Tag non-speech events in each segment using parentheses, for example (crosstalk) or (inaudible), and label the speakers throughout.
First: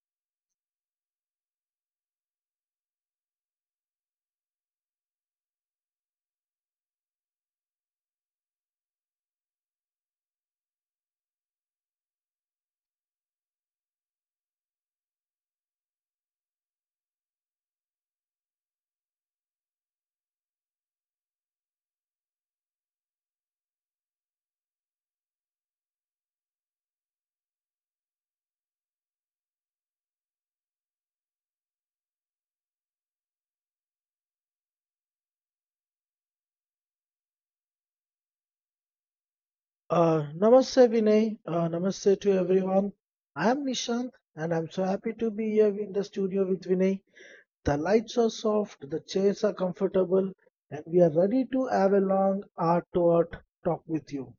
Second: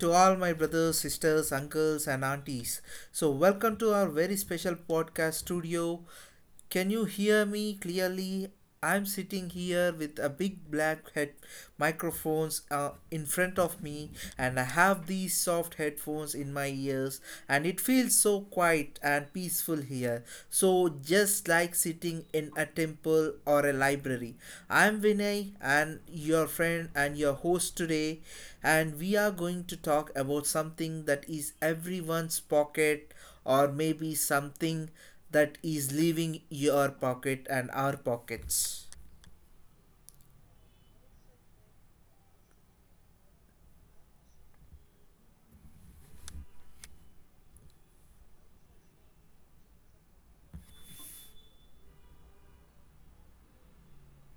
Speaker 1: to all my brothers, sisters, uncles, and aunties. So, welcome to our very special podcast studio. Can you hear me clearly? I'm sitting here with a big black head microphones in front of me, and I have these soft headphones in my ears, and it feels so quiet and peaceful here. So, just like sitting in a temple or a library. I'm Vinay and your friend and your host today, and we are going to talk about something that is everyone's pocket or maybe something that is leaving your pocket and our pockets.
Speaker 2: Namaste, Vinay. Namaste to everyone. I am Nishant, and I'm so happy to be here in the studio with Vinay. The lights are soft, the chairs are comfortable, and we are ready to have a long art to art talk with you.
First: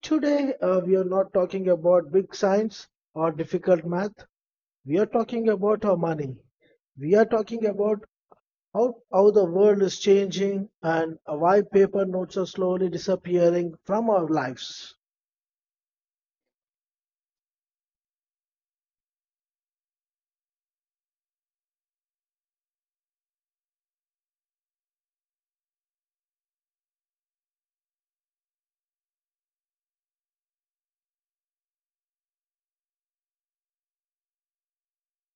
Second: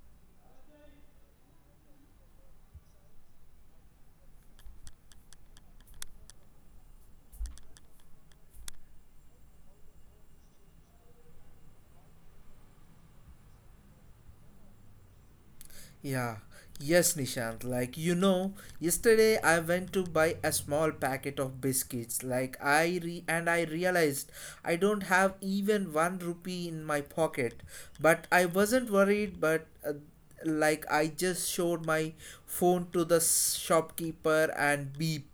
Speaker 2: Today, we are not talking about big science or difficult math. We are talking about our money. We are talking about how the world is changing and why paper notes are slowly disappearing from our lives.
Speaker 1: Yeah, yes, Nishant. Yesterday I went to buy a small packet of biscuits. Like, I re and I realized I don't have even 1 rupee in my pocket. But I wasn't worried, but like, I just showed my phone to the shopkeeper, and beep,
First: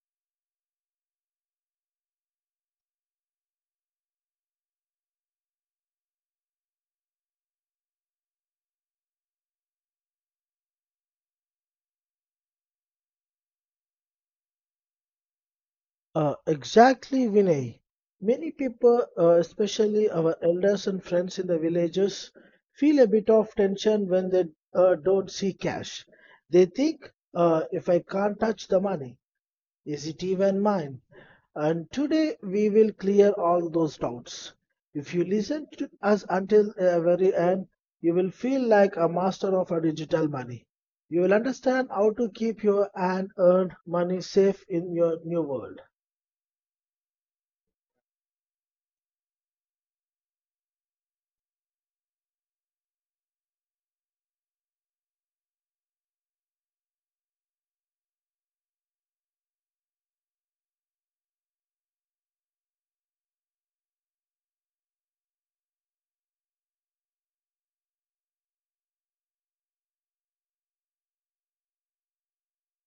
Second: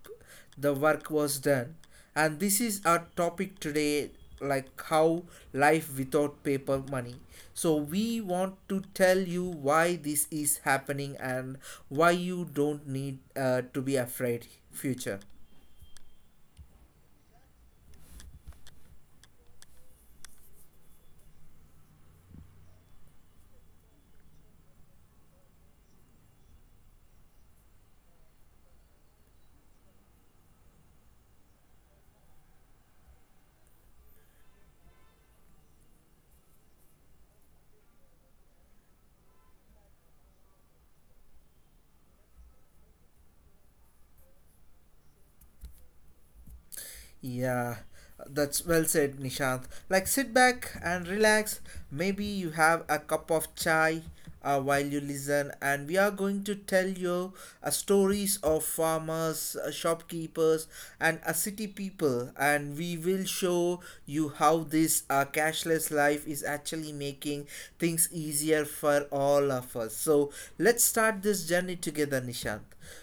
Speaker 1: the work was done. And this is our topic today, like how life without paper money. So we want to tell you why this is happening and why you don't need to be afraid future.
Speaker 2: Exactly, Vinay. Many people, especially our elders and friends in the villages, feel a bit of tension when they don't see cash. They think, if I can't touch the money, is it even mine? And today we will clear all those doubts. If you listen to us until the very end, you will feel like a master of a digital money. You will understand how to keep your and earned money safe in your new world.
Speaker 1: Yeah, that's well said, Nishant. Like, sit back and relax. Maybe you have a cup of chai while you listen, and we are going to tell you stories of farmers, shopkeepers, and city people, and we will show you how this cashless life is actually making things easier for all of us. So, let's start this journey together, Nishant.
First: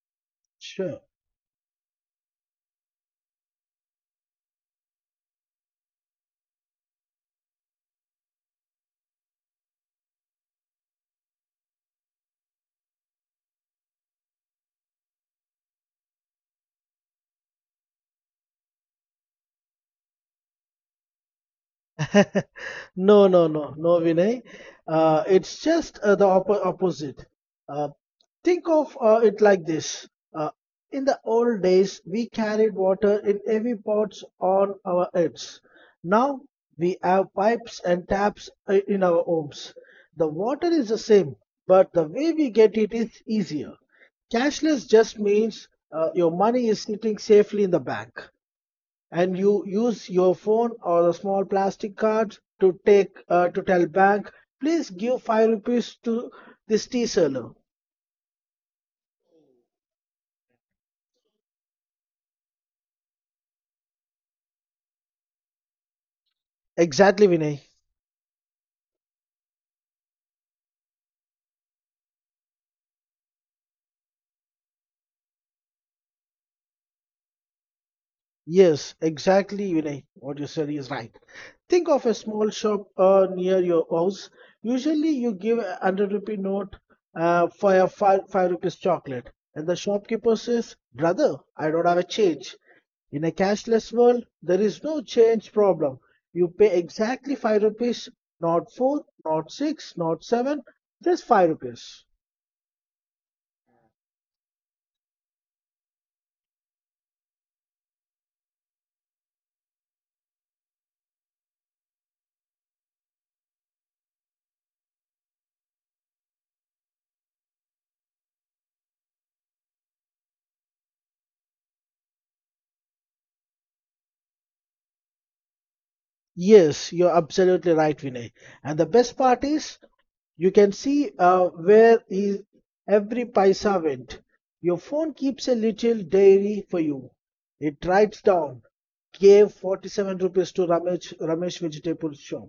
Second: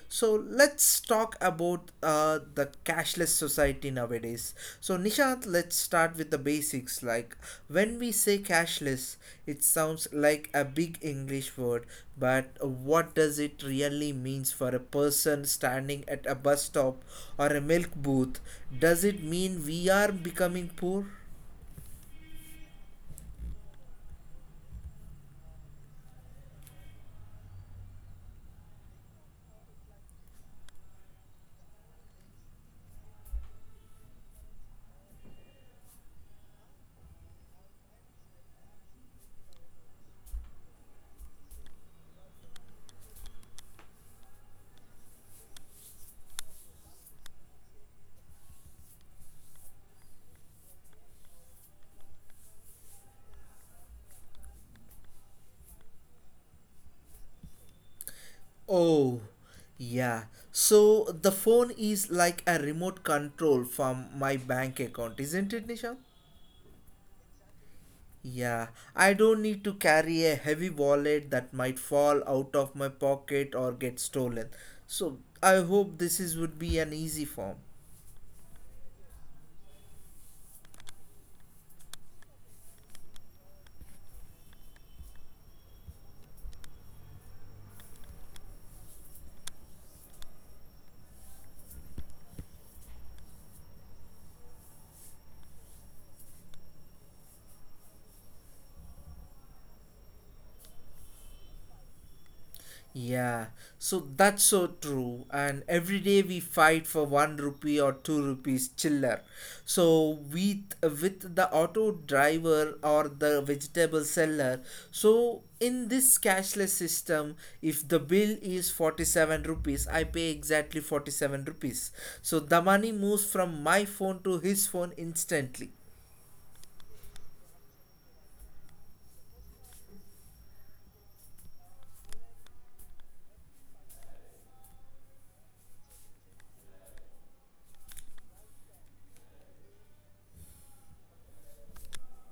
Speaker 1: So let's
Speaker 2: Sure.
Speaker 1: talk about the cashless society nowadays. So Nishant, let's start with the basics. Like when we say cashless, it sounds like a big English word, but what does it really means for a person standing at a bus stop or a milk booth? Does it mean we are becoming poor?
Speaker 2: (laughs) No, no, no, no, Vinay. It's just the opposite. Uh, think of it like this. Uh, in the old days, we carried water in heavy pots on our heads. Now we have pipes and taps in our homes. The water is the same, but the way we get it is easier. Cashless just means your money is sitting safely in the bank, and you use your phone or a small plastic card to take to tell bank, please give 5 rupees to this tea seller.
Speaker 1: Oh, yeah. So the phone is like a remote control from my bank account, isn't it, Nishant?
Speaker 2: Exactly, Vinay.
Speaker 1: Yeah, I don't need to carry a heavy wallet that might fall out of my pocket or get stolen. So I hope this is would be an easy form.
Speaker 2: Yes, exactly, Vinay. What you said is right. Think of a small shop near your house. Usually, you give a 100 rupee note for a five rupees chocolate, and the shopkeeper says, "Brother, I don't have a change." In a cashless world, there is no change problem. You pay exactly 5 rupees, not four, not six, not seven, just 5 rupees.
Speaker 1: Yeah, so that's so true. And every day we fight for 1 rupee or 2 rupees chiller. So with the auto driver or the vegetable seller. So in this cashless system, if the bill is 47 rupees, I pay exactly 47 rupees. So the money moves from my phone to his phone instantly.
Speaker 2: Yes, you're absolutely right, Vinay. And the best part is, you can see where is every paisa went. Your phone keeps a little diary for you. It writes down, gave 47 rupees to Ramesh, Ramesh vegetable shop.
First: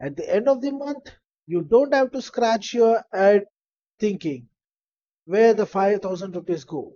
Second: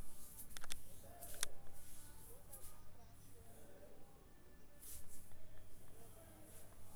Speaker 2: At the end of the month, you don't have to scratch your head thinking where the 5,000 rupees go.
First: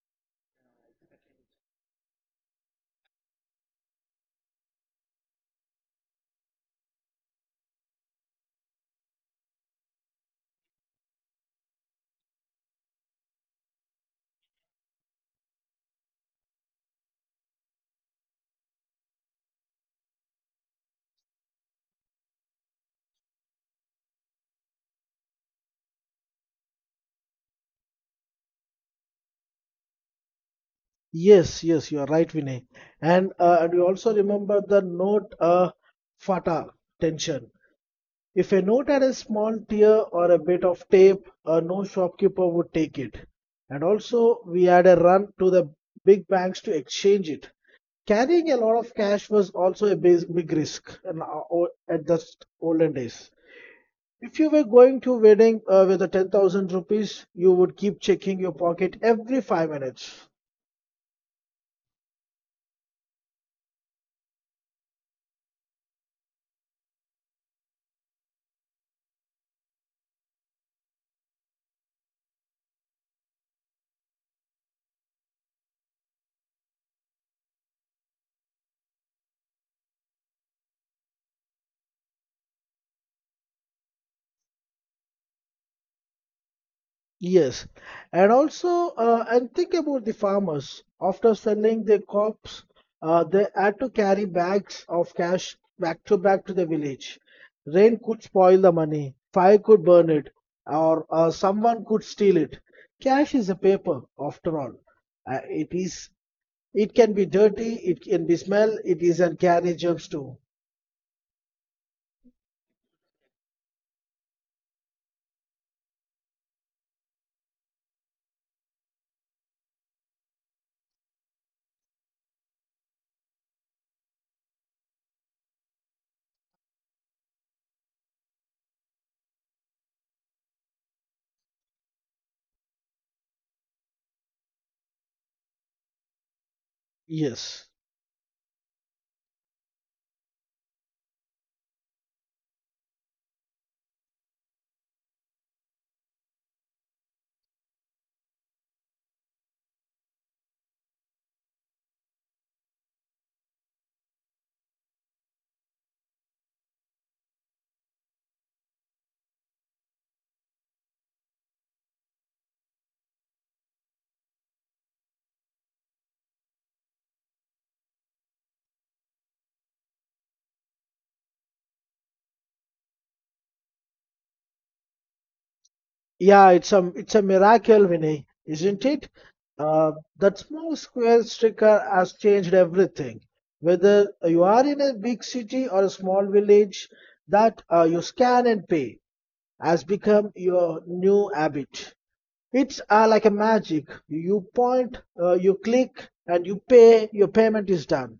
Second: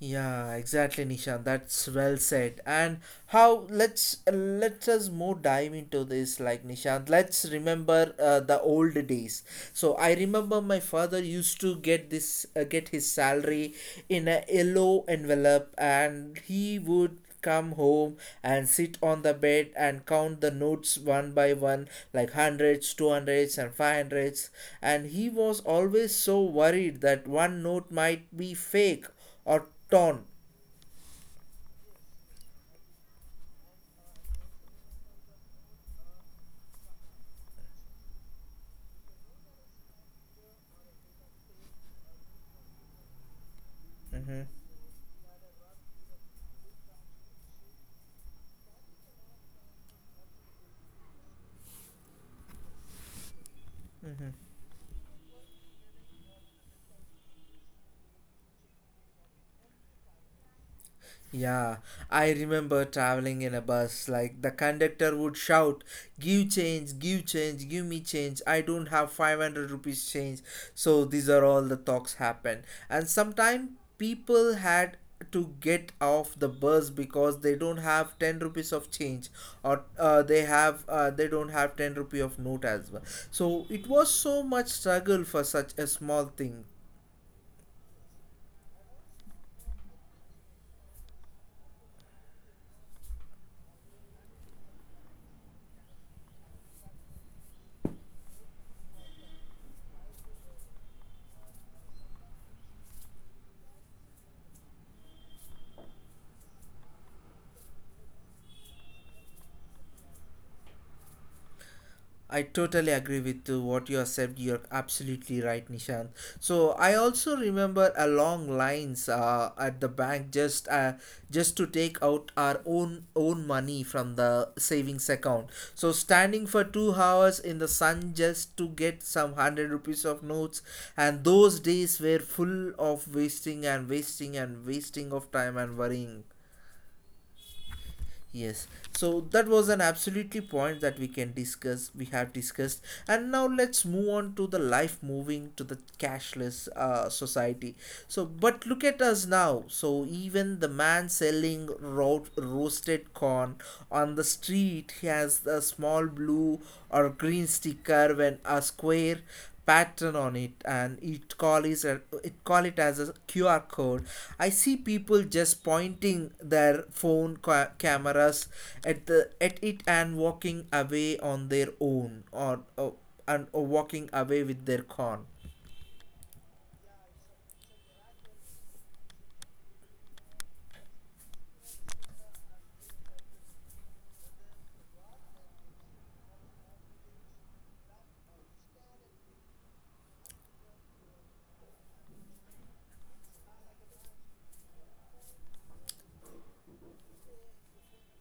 Speaker 1: Yeah, exactly, Nishan. That's well said. And how, let's let us more dive into this, like Nishant. Let's remember the old days. So I remember my father used to get this, get his salary in a yellow envelope, and he would come home and sit on the bed and count the notes one by one, like hundreds, two hundreds, and five hundreds. And he was always so worried that one note might be fake or torn.
Speaker 2: Yes, you are right, Vinay. And you also remember the note fata tension. If a note had a small tear or a bit of tape, no shopkeeper would take it. And
Speaker 1: Hmm.
Speaker 2: also, we had a run to the big banks to exchange it. Carrying a lot of cash was also a big risk in our, at the olden days. If you were going to a wedding with a 10,000 rupees, you would keep checking your pocket every 5 minutes.
Speaker 1: Yeah, I remember traveling in a bus. Like the conductor would shout, "Give change, give change, give me change. I don't have 500 rupees change." So these are all the talks happen. And sometimes people had to get off the bus because they don't have 10 rupees of change, or they don't have 10 rupee of note as well. So it was so much struggle for such a small thing.
Speaker 2: Yes, and also and think about the farmers. After selling their crops, they had to carry bags of cash back to the village. Rain could spoil the money, fire could burn it, or someone could steal it. Cash is a paper, after all. It is. It can be dirty. It can be smell. It is and carry germs too.
Speaker 1: I totally agree with what you have said. You're absolutely right, Nishant. So I also remember a long lines at the bank just to take out our own money from the savings account. So standing for 2 hours in the sun just to get some hundred rupees of notes, and those days were full of wasting and wasting and wasting of time and worrying.
Speaker 2: Yes.
Speaker 1: Yes, so that was an absolutely point that we can discuss. We have discussed, and now let's move on to the life moving to the cashless society. So, but look at us now. So even the man selling roasted corn on the street, he has a small blue or green sticker when a square pattern on it, and it call it as a QR code. I see people just pointing their phone cameras at the at it and walking away on their own, or walking away with their con.
Speaker 2: Yeah, it's a miracle, Vinay, isn't it? Uh, that small square sticker has changed everything. Whether you are in a big city or a small village, that you scan and pay has become your new habit. It's like a magic. You point, you click, and you pay. Your payment is done.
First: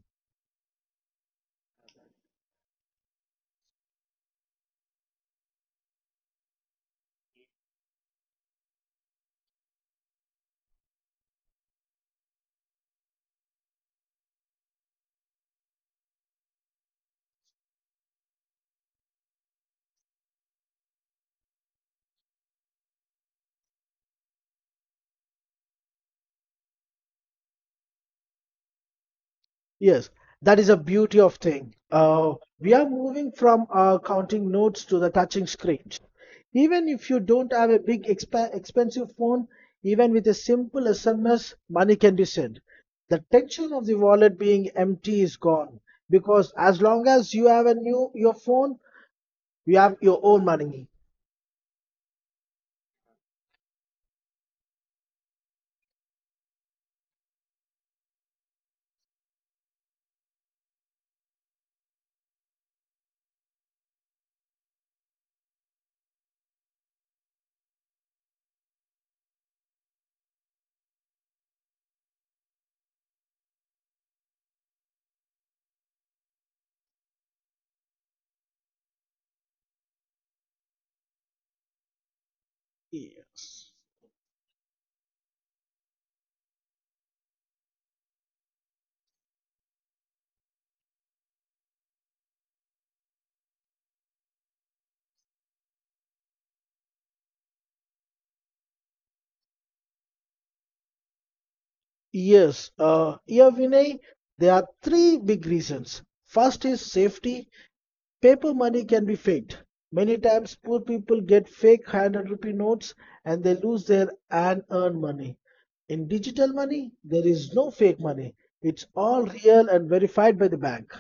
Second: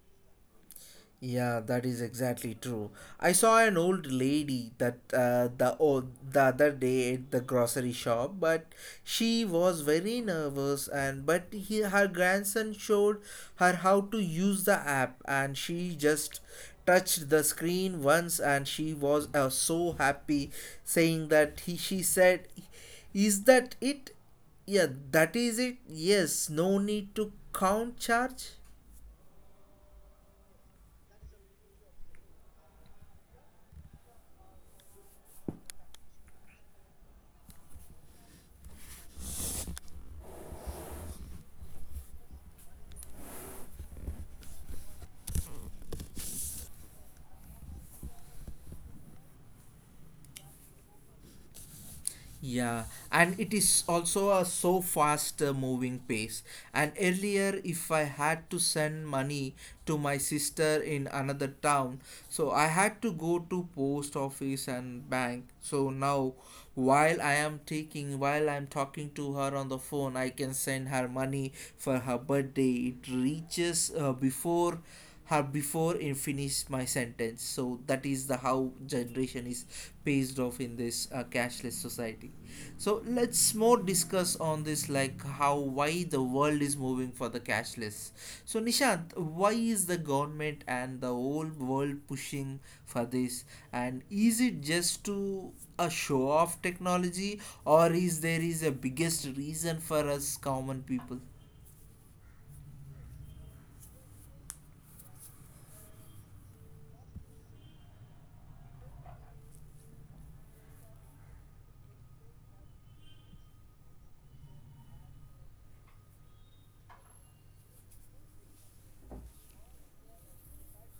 Speaker 1: Yeah, that is exactly true. I saw an old lady that the other day at the grocery shop, but she was very nervous, and her grandson showed her how to use the app, and she just touched the screen once, and she was so happy saying that he she said, is that it? Yeah, that is it. Yes, no need to count charge.
Speaker 2: Yes, that is a beauty of thing. We are moving from counting notes to the touching screens. Even if you don't have a big expensive phone, even with a simple SMS, money can be sent. The tension of the wallet being empty is gone because as long as you have a new your phone, you have your own money.
Speaker 1: Yeah, and it is also a so fast moving pace. And earlier, if I had to send money to my sister in another town, so I had to go to post office and bank. So now, while while I'm talking to her on the phone, I can send her money for her birthday. It reaches before and finish my sentence. So that is the how generation is based off in this cashless society. So let's more
Speaker 2: Yes.
Speaker 1: discuss on this, like how, why the world is moving for the cashless. So Nishant, why is the government and the whole world pushing for this? And is it just to a show off technology, or is there is a biggest reason for us common people?
Speaker 2: Yes, here Vinay, there are 3 big reasons. First is safety. Paper money can be faked. Many times poor people get fake 100 rupee notes and they lose their unearned money. In digital money, there is no fake money. It's all real and verified by the bank.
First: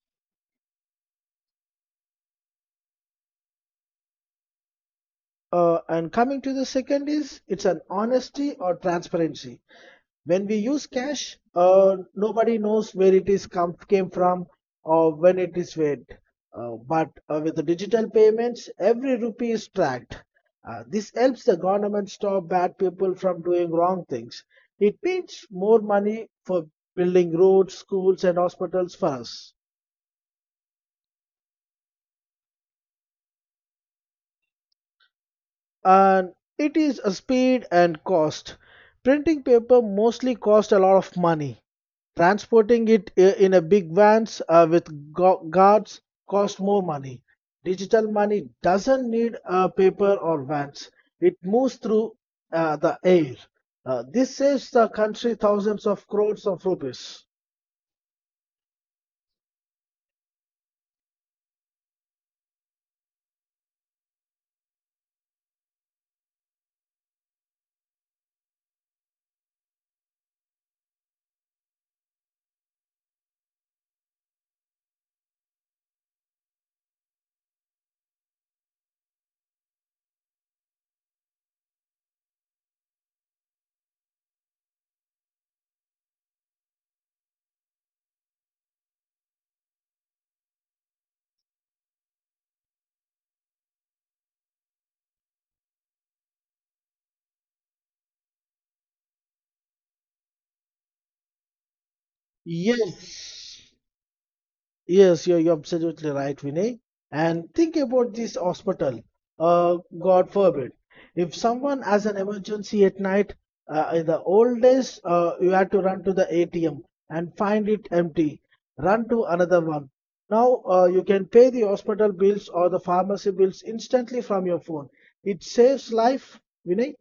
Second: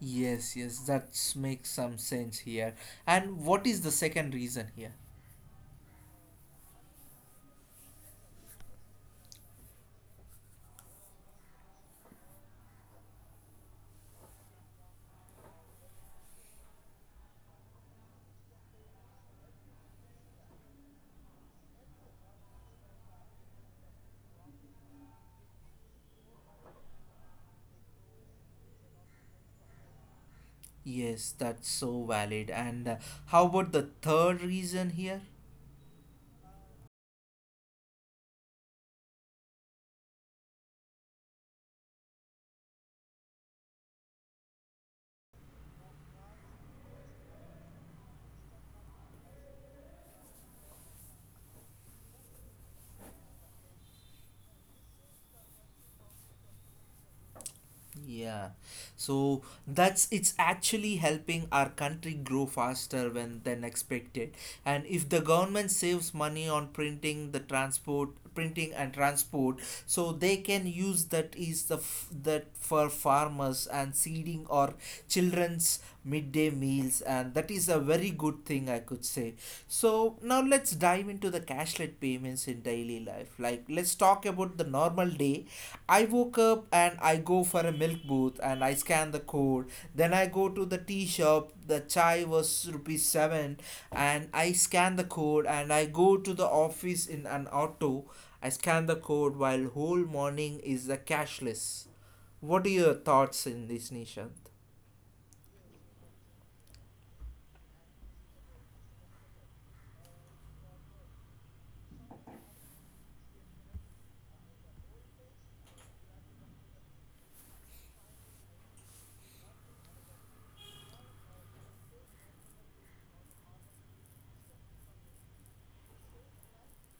Speaker 1: Yes, yes, that makes some sense here. And what is the second reason here?
Speaker 2: And coming to the second is it's an honesty or transparency. When we use cash, nobody knows where it is come came from or when it is paid. But with the digital payments, every rupee is tracked. This helps the government stop bad people from doing wrong things. It means more money for building roads, schools, and hospitals for us.
Speaker 1: Yes, that's so valid. And how about the third reason here?
Speaker 2: And it is a speed and cost. Printing paper mostly cost a lot of money. Transporting it in a big vans with guards cost more money. Digital money doesn't need paper or vans. It moves through the air. This saves the country thousands of crores of rupees.
Speaker 1: Yeah. So that's it's actually helping our country grow faster when than expected. And if the government saves money on printing the transport printing and transport, so they can use that is the that for farmers and seeding or children's midday meals. And that is a very good thing I could say. So now let's dive into the cashless payments in daily life. Like let's talk about the normal day. I woke up and I go for a milk booth and I scan the code. Then I go to the tea shop. The chai was rupees seven, and I scan the code. And I go to the office in an auto. I scan the code while whole morning is the cashless. What are your thoughts in
Speaker 2: Yes.
Speaker 1: this, Nisha?
Speaker 2: Yes, you're absolutely right, Vinay. And think about this hospital. God forbid. If someone has an emergency at night, in the old days, you had to run to the ATM and find it empty. Run to another one. Now, you can pay the hospital bills or the pharmacy bills instantly from your phone. It saves life, Vinay.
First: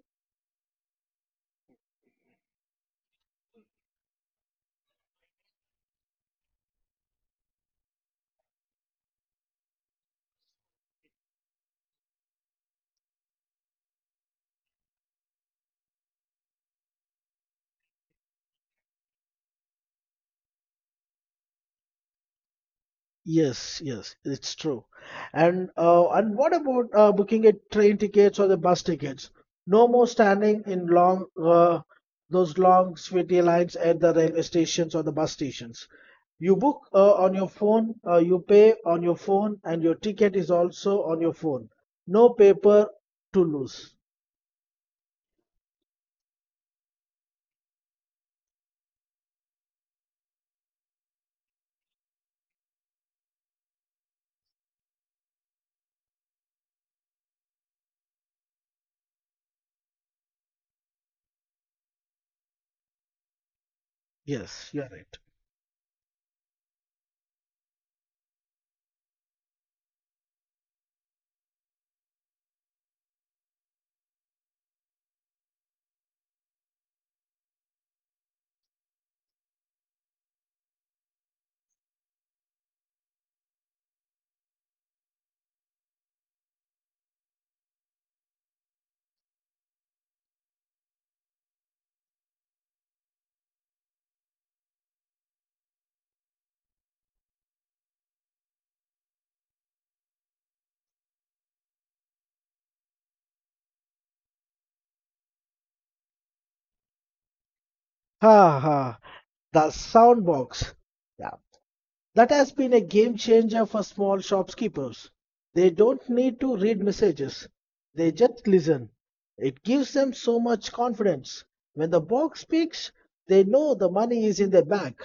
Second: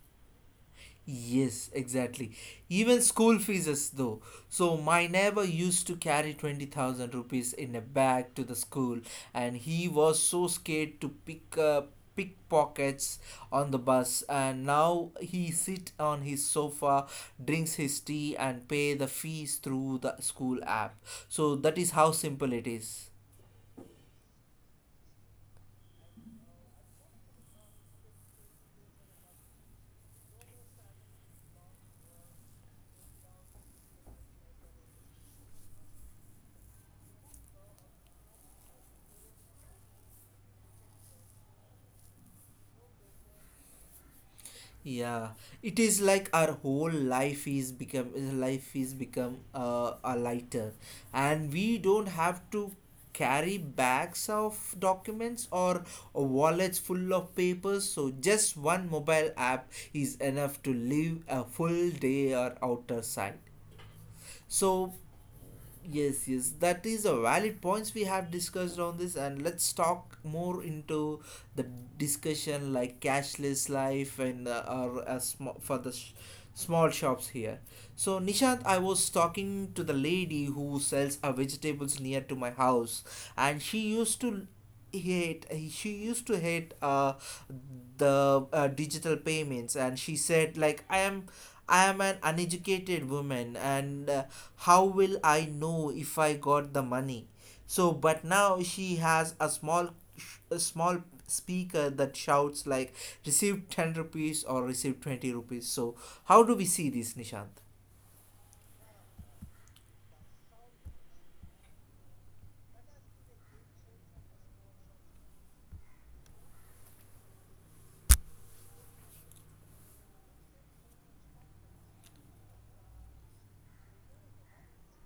Speaker 1: Yes, exactly. Even school fees, though. So my neighbor used to carry 20,000 rupees in a bag to the school, and he was so scared to pick up pickpockets on the bus. And now he sit on his sofa, drinks his tea, and pay the fees through the school app. So that is how simple it is.
Speaker 2: Yes, yes, it's true. And what about booking a train tickets or the bus tickets? No more standing in long those long sweaty lines at the railway stations or the bus stations. You book on your phone, you pay on your phone, and your ticket is also on your phone. No paper to lose.
Speaker 1: Yeah, it is like our whole life is become, a lighter, and we don't have to carry bags of documents or wallets full of papers. So just one mobile app is enough to live a full day or outer side.
Speaker 2: Yes, you're
Speaker 1: So
Speaker 2: right.
Speaker 1: yes, yes, that is a valid points we have discussed on this. And let's talk more into the discussion, like cashless life and for the small shops here. So Nishant, I was talking to the lady who sells vegetables near to my house. And she used to hate, she used to hate the digital payments. And she said, like, I am an uneducated woman, and how will I know if I got the money? So but now she has a small speaker that shouts like, receive 10 rupees or receive 20 rupees. So how do we see this, Nishant?
Speaker 2: Ha ha, the sound box. Yeah. That has been a game changer for small shopkeepers. They don't need to read messages, they just listen. It gives them so much confidence. When the box speaks, they know the money is in their bank.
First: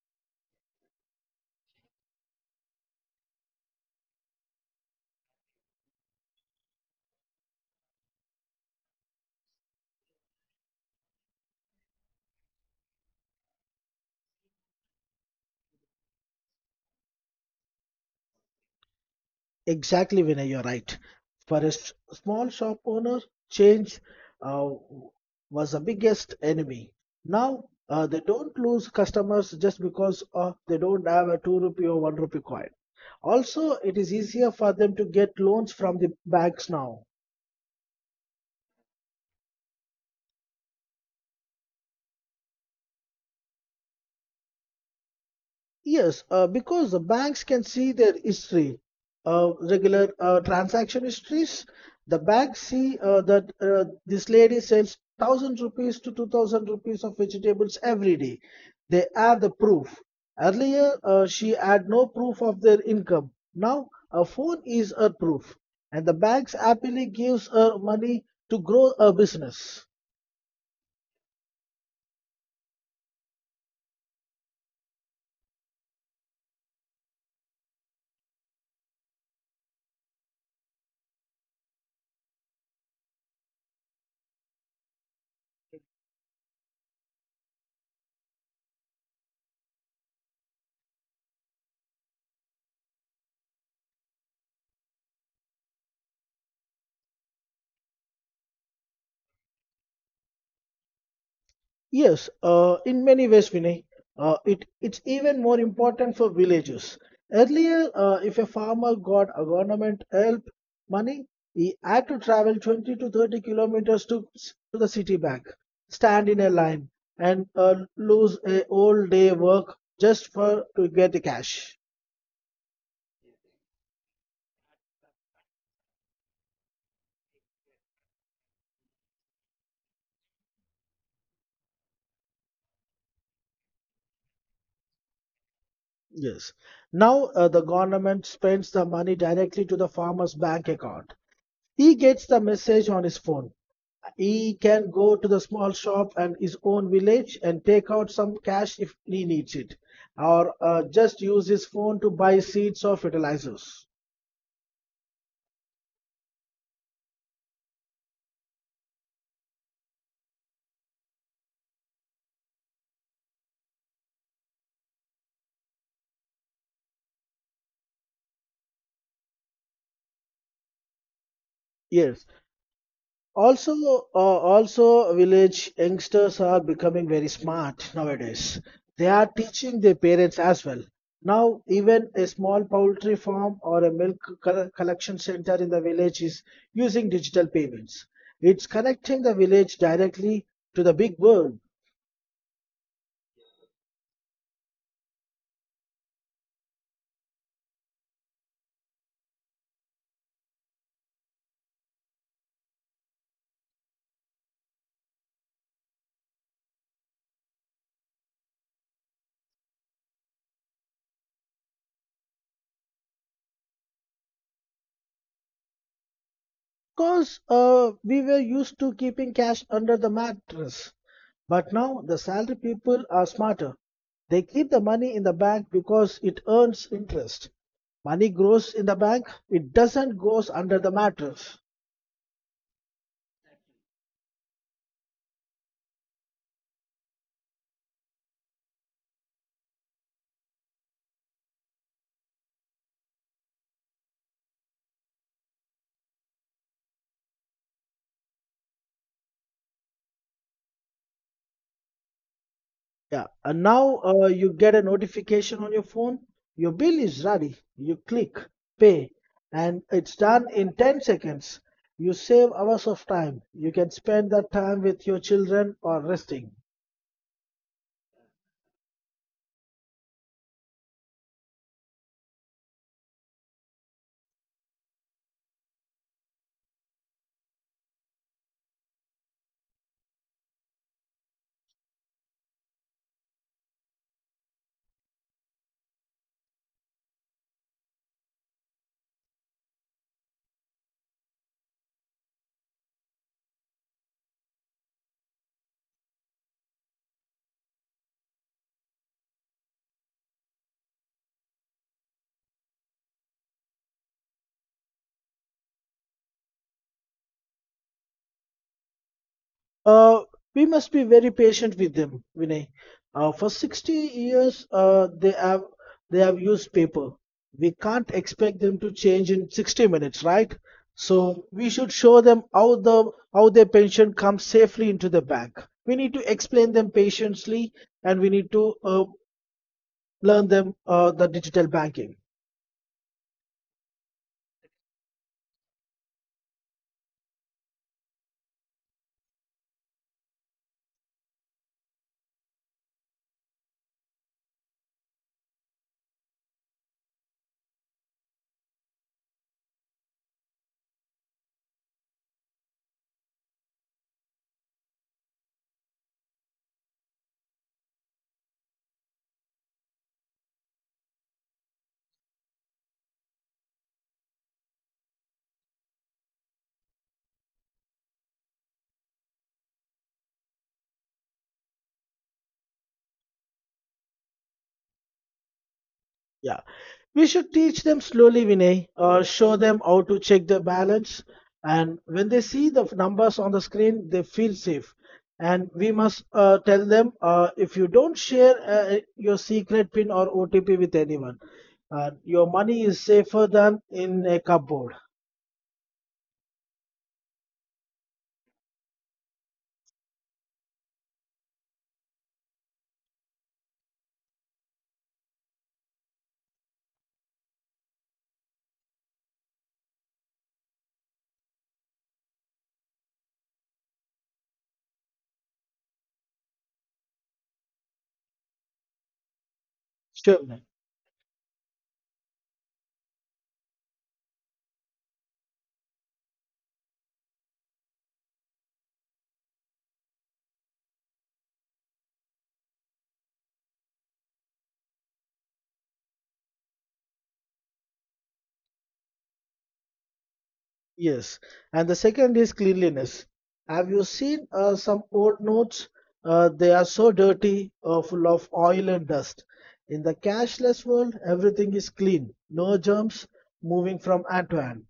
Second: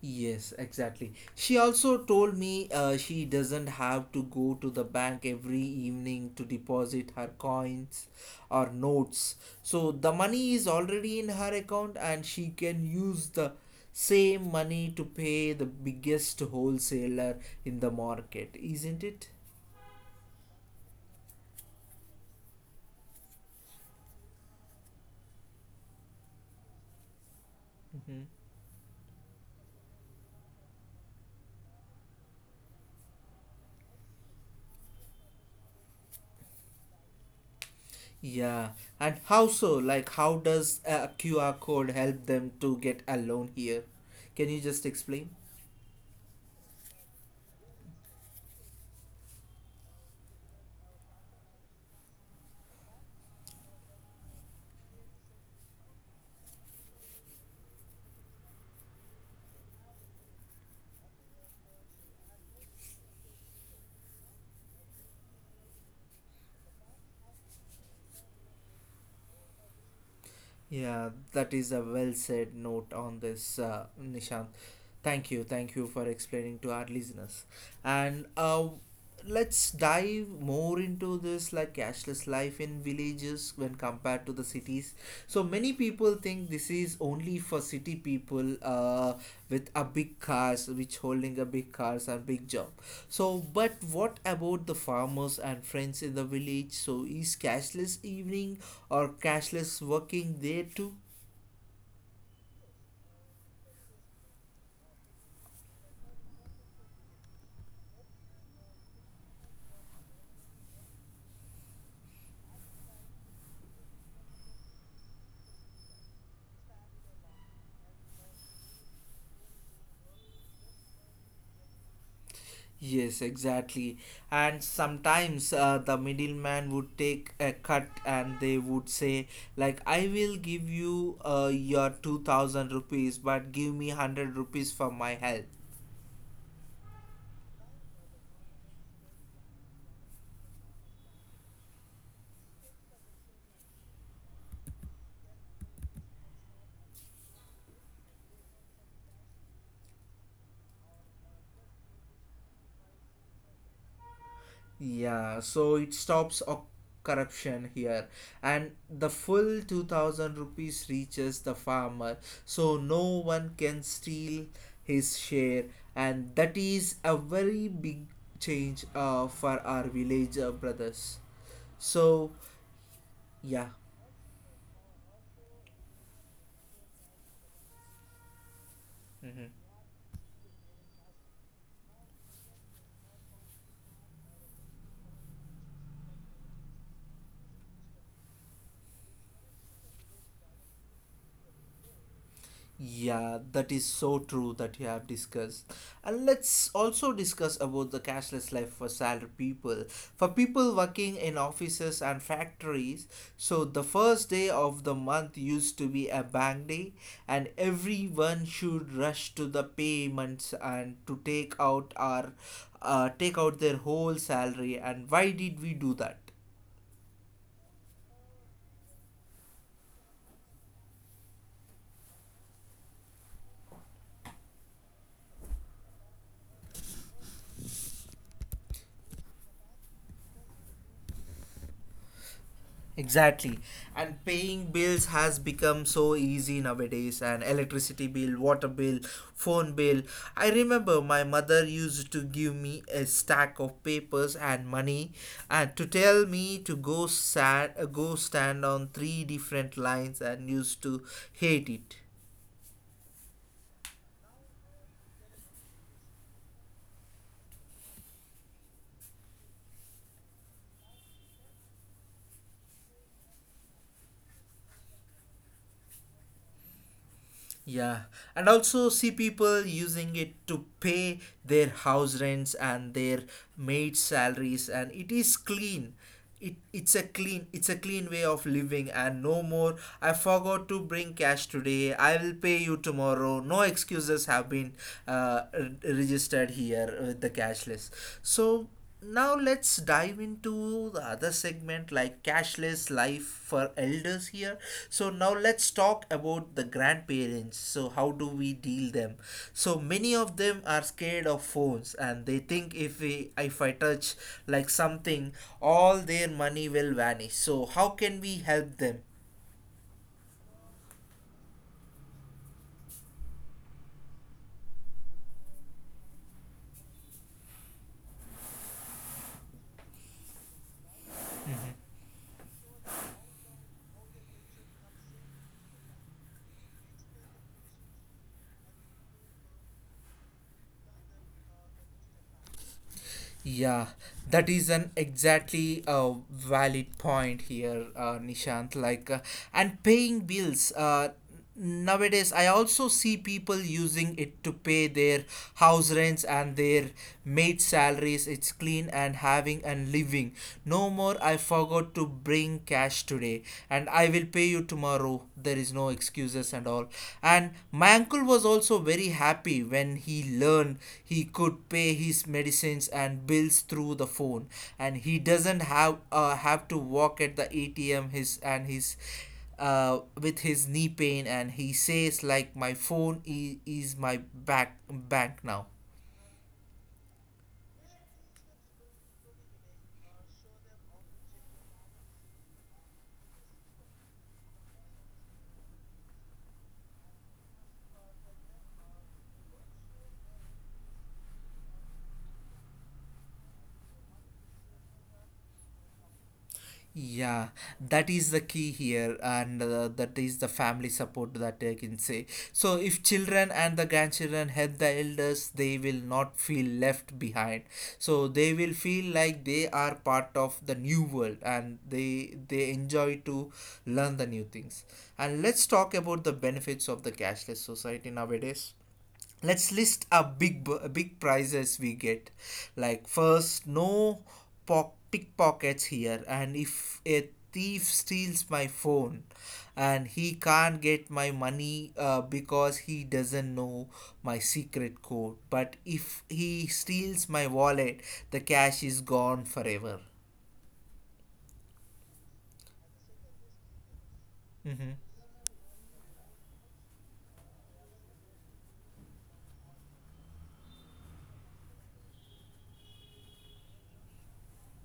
Speaker 1: Yes, exactly. She also told me she doesn't have to go to the bank every evening to deposit her coins or notes. So the money is already in her account, and she can use the same money to pay the biggest wholesaler in the market, isn't it?
Speaker 2: Exactly, Vinay, you're right. For a small shop owner, change uh, was the biggest enemy. Now they
Speaker 1: Mhm.
Speaker 2: don't lose customers just because they don't have a 2 rupee or 1 rupee coin. Also, it is easier for them to get loans from the banks now.
Speaker 1: Yeah, and how so? Like, how does a QR code help them to get a loan here? Can you just explain?
Speaker 2: Yes, because the banks can see their history, regular transaction histories. The banks see that this lady sells 1,000 rupees to 2,000 rupees of vegetables every day. They add the proof. Earlier, she had no proof of their income. Now, a phone is her proof, and the banks happily gives her money to grow her business.
Speaker 1: Yeah, that is a well said note on this, Nishant. Thank you for explaining to our listeners. And let's dive more into this, like cashless life in villages when compared to the cities. So many people think this is only for city people with a big cars, which holding a big cars and big job. So, but what about the farmers and friends in the village? So, is cashless evening or cashless working there too?
Speaker 2: Yes, in many ways, Vinay, it's even more important for villages. Earlier, if a farmer got a government help money, he had to travel 20 to 30 kilometers to, to the city bank, stand in a line, and lose a whole day work just for to get the cash.
Speaker 1: Yes, exactly. And sometimes the middleman would take a cut and they would say, like, I will give you your 2,000 rupees, but give me 100 rupees for my help.
Speaker 2: Yes. Now, the government spends the money directly to the farmer's bank account. He gets the message on his phone. He can go to the small shop and his own village and take out some cash if he needs it, or just use his phone to buy seeds or fertilizers.
Speaker 1: Yeah, so it stops corruption here, and the full 2000 rupees reaches the farmer, so no one can steal his share, and that is a very big change for our villager brothers.
Speaker 2: Yes.
Speaker 1: So, yeah.
Speaker 2: Also, also village youngsters are becoming very smart nowadays. They are teaching their parents as well. Now, even a small poultry farm or a milk collection center in the village is using digital payments. It's connecting the village directly to the big world.
Speaker 1: Yeah, that is so true that you have discussed. And let's also discuss about the cashless life for salary people. For people working in offices and factories, so the first day of the month used to be a bank day and everyone should rush to the payments and to take out our take out their whole salary and why did we do that?
Speaker 2: Because we were used to keeping cash under the mattress, but now the salary people are smarter. They keep the money in the bank because it earns interest. Money grows in the bank, it doesn't goes under the mattress.
Speaker 1: Exactly. And paying bills has become so easy nowadays and electricity bill, water bill, phone bill. I remember my mother used to give me a stack of papers and money and to tell me to go stand on three different lines and used to hate it.
Speaker 2: Yeah, and now you get a notification on your phone. Your bill is ready. You click pay, and it's done in 10 seconds. You save hours of time. You can spend that time with your children or resting.
Speaker 1: Yeah, and also see people using it to pay their house rents and their maid salaries, and it is clean. It's a clean way of living and no more I forgot to bring cash today, I will pay you tomorrow, no excuses have been registered here with the cashless. So now let's dive into the other segment like cashless life for elders here. So now let's talk about the grandparents. So how do we deal them? So many of them are scared of phones and they think if we if I touch like something, all their money will vanish. So how can we help them?
Speaker 2: Uh, we must be very patient with them, Vinay. For 60 years, they have used paper. We can't expect them to change in 60 minutes, right? So we should show them how their pension comes safely into the bank. We need to explain them patiently, and we need to learn them the digital banking.
Speaker 1: Yeah, that is an exactly valid point here, Nishant. Like, and paying bills. Nowadays, I also see people using it to pay their house rents and their maid salaries. It's clean and having and living. No more. I forgot to bring cash today, and I will pay you tomorrow. There is no excuses and all. And my uncle was also very happy when he learned he could pay his medicines and bills through the phone, and he doesn't have to walk at the ATM. His and his With his knee pain and he says like my is my back bank now.
Speaker 2: Yeah. We should teach them slowly, Vinay, or show them how to check the balance. And when they see the numbers on the screen, they feel safe. And we must tell them if you don't share your secret PIN or OTP with anyone, your money is safer than in a cupboard.
Speaker 1: Yeah, that is the key here, and that is the family support that I can say. So, if children and the grandchildren help the elders, they will not feel left behind. So, they will feel like they are part of the new world, and they enjoy to learn the new things. And let's talk about the benefits of the cashless society nowadays. Let's
Speaker 2: Sure.
Speaker 1: list our big big prizes we get. Like, first, no pock pickpockets here, and if a thief steals my phone, and he can't get my money because he doesn't know my secret code, but if he steals my wallet, the cash is gone forever.
Speaker 2: Yes, and the second is cleanliness. Have you seen some
Speaker 1: Mm-hmm.
Speaker 2: old notes? They are so dirty, full of oil and dust. In the cashless world, everything is clean, no germs moving from hand to hand.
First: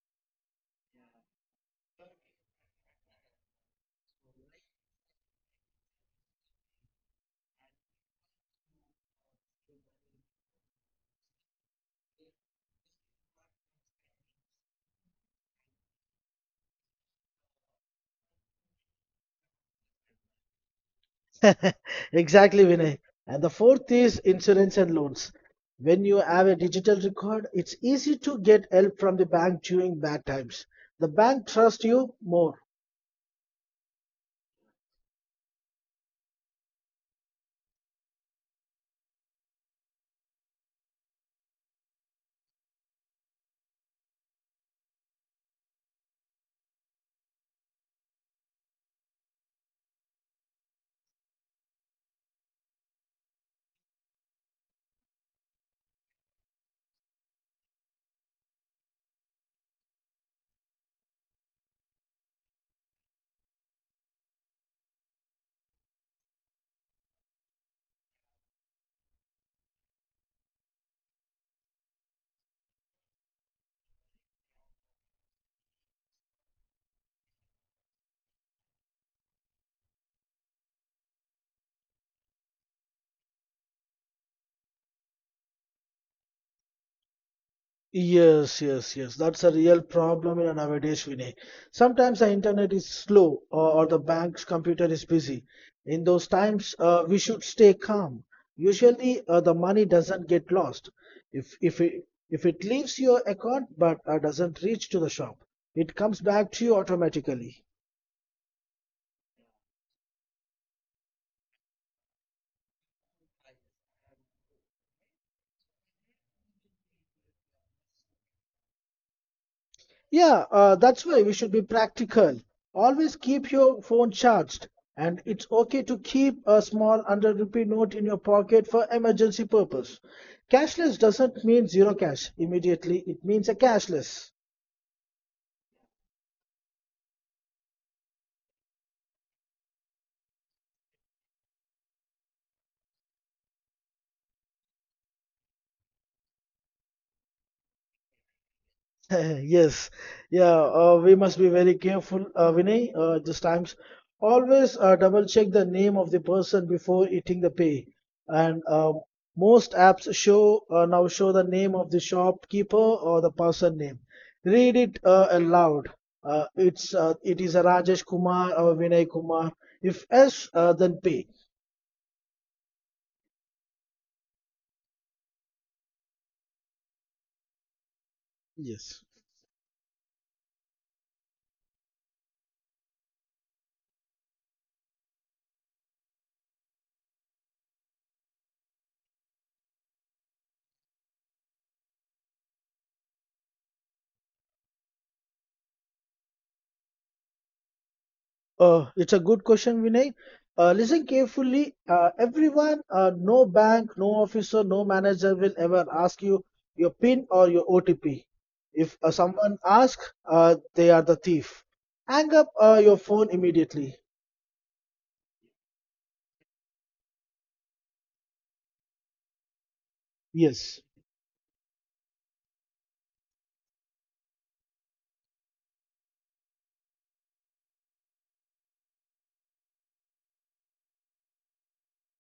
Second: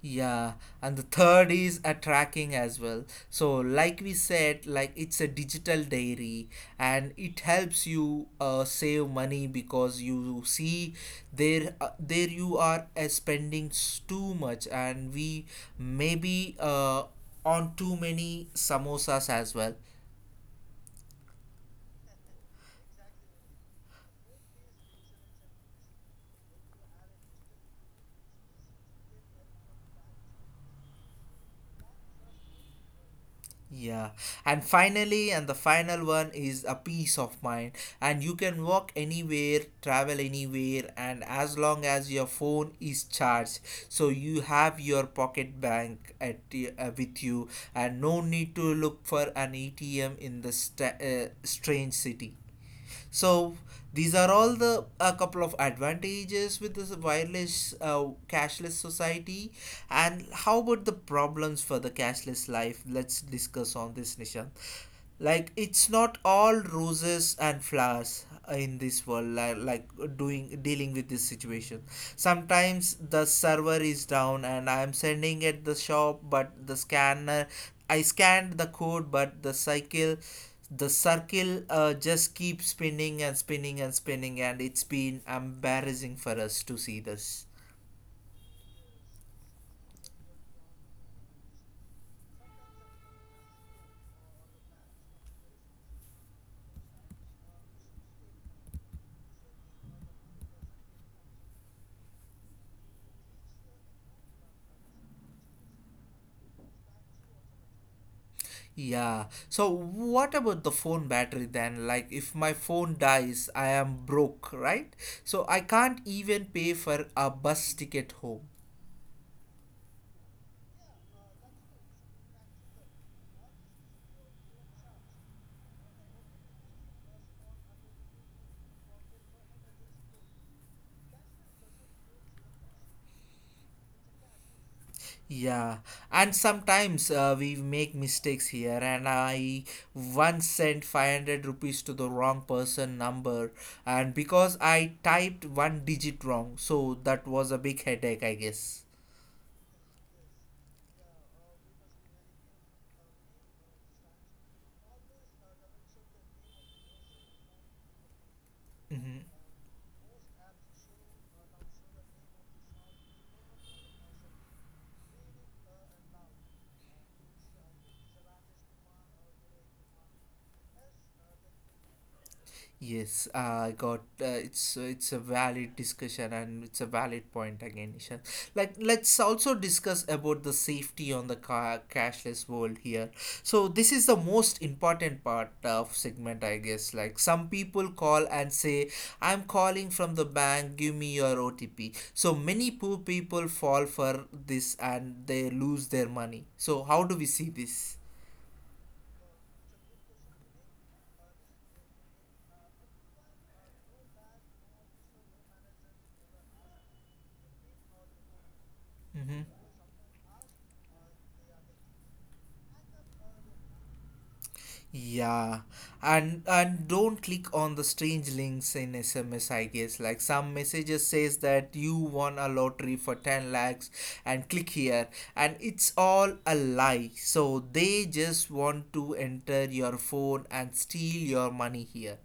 Speaker 1: Yeah, and the third is a tracking as well. So like we said, like it's a digital diary, and it helps you save money because you see there you are too much and we maybe on too many samosas as well.
Speaker 2: (laughs) Exactly, Vinay. And the fourth is insurance and loans. When you have a digital record, it's easy to get help from the bank during bad times. The bank trusts you more.
Speaker 1: Yeah, and finally, and the final one is a peace of mind. And you can walk anywhere, travel anywhere, and as long as your phone is charged, so you have your pocket bank with you, and no need to look for an ATM in the strange city. So these are all the a couple of advantages with this wireless cashless society. And how about the problems for the cashless life? Let's discuss on this, Nishan. Like it's not all roses and flowers in this world, like doing dealing with this situation, sometimes the server is down and I am sending at the shop but the scanner I scanned the code but the circle just keeps spinning and spinning and spinning and it's been embarrassing for us to see this.
Speaker 2: Yes, yes, yes. That's a real problem in nowadays, Vinay. Sometimes the internet is slow or the bank's computer is busy. In those times, we should stay calm. Usually, the money doesn't get lost. If it leaves your account but doesn't reach to the shop, it comes back to you automatically.
Speaker 1: Yeah, so what about the phone battery then? Like if my phone dies, I am broke, right? So I can't even pay for a bus ticket home.
Speaker 2: Yeah, that's why we should be practical. Always keep your phone charged, and it's okay to keep a small 100 rupee note in your pocket for emergency purpose. Cashless doesn't mean zero cash immediately, it means a cashless.
Speaker 1: Yeah, and sometimes we make mistakes here. And I once sent 500 rupees to the wrong person number, and because I typed one digit wrong, so that was a big headache, I guess.
Speaker 2: (laughs) Yes, yeah, we must be very careful, Vinay, this times. Always double check the name of the person before eating the pay. And
Speaker 1: Hmm.
Speaker 2: most apps show now show the name of the shopkeeper or the person name. Read it aloud. It is a Rajesh Kumar or Vinay Kumar. If S, then pay.
Speaker 1: Yes, I got it's a valid discussion and it's a valid point again, Ishan. Like
Speaker 2: Yes.
Speaker 1: let's also discuss about the safety on the car cashless world here. So this is the most important part of segment, I guess. Like some people call and say, "I'm calling from the bank, give me your OTP." So many poor people fall for this and they lose their money. So how do we see this?
Speaker 2: It's a good question, Vinay. Listen carefully. Everyone, no bank, no officer, no manager will ever ask you your PIN or your OTP. If
Speaker 1: Mm-hmm.
Speaker 2: someone asks, they are the thief. Hang up your phone immediately.
Speaker 1: Yeah, and don't click on the strange links in SMS. I guess like some
Speaker 2: Yes.
Speaker 1: messages says that you won a lottery for 10 lakhs, and click here, and it's all a lie. So they just want to enter your phone and steal your money here.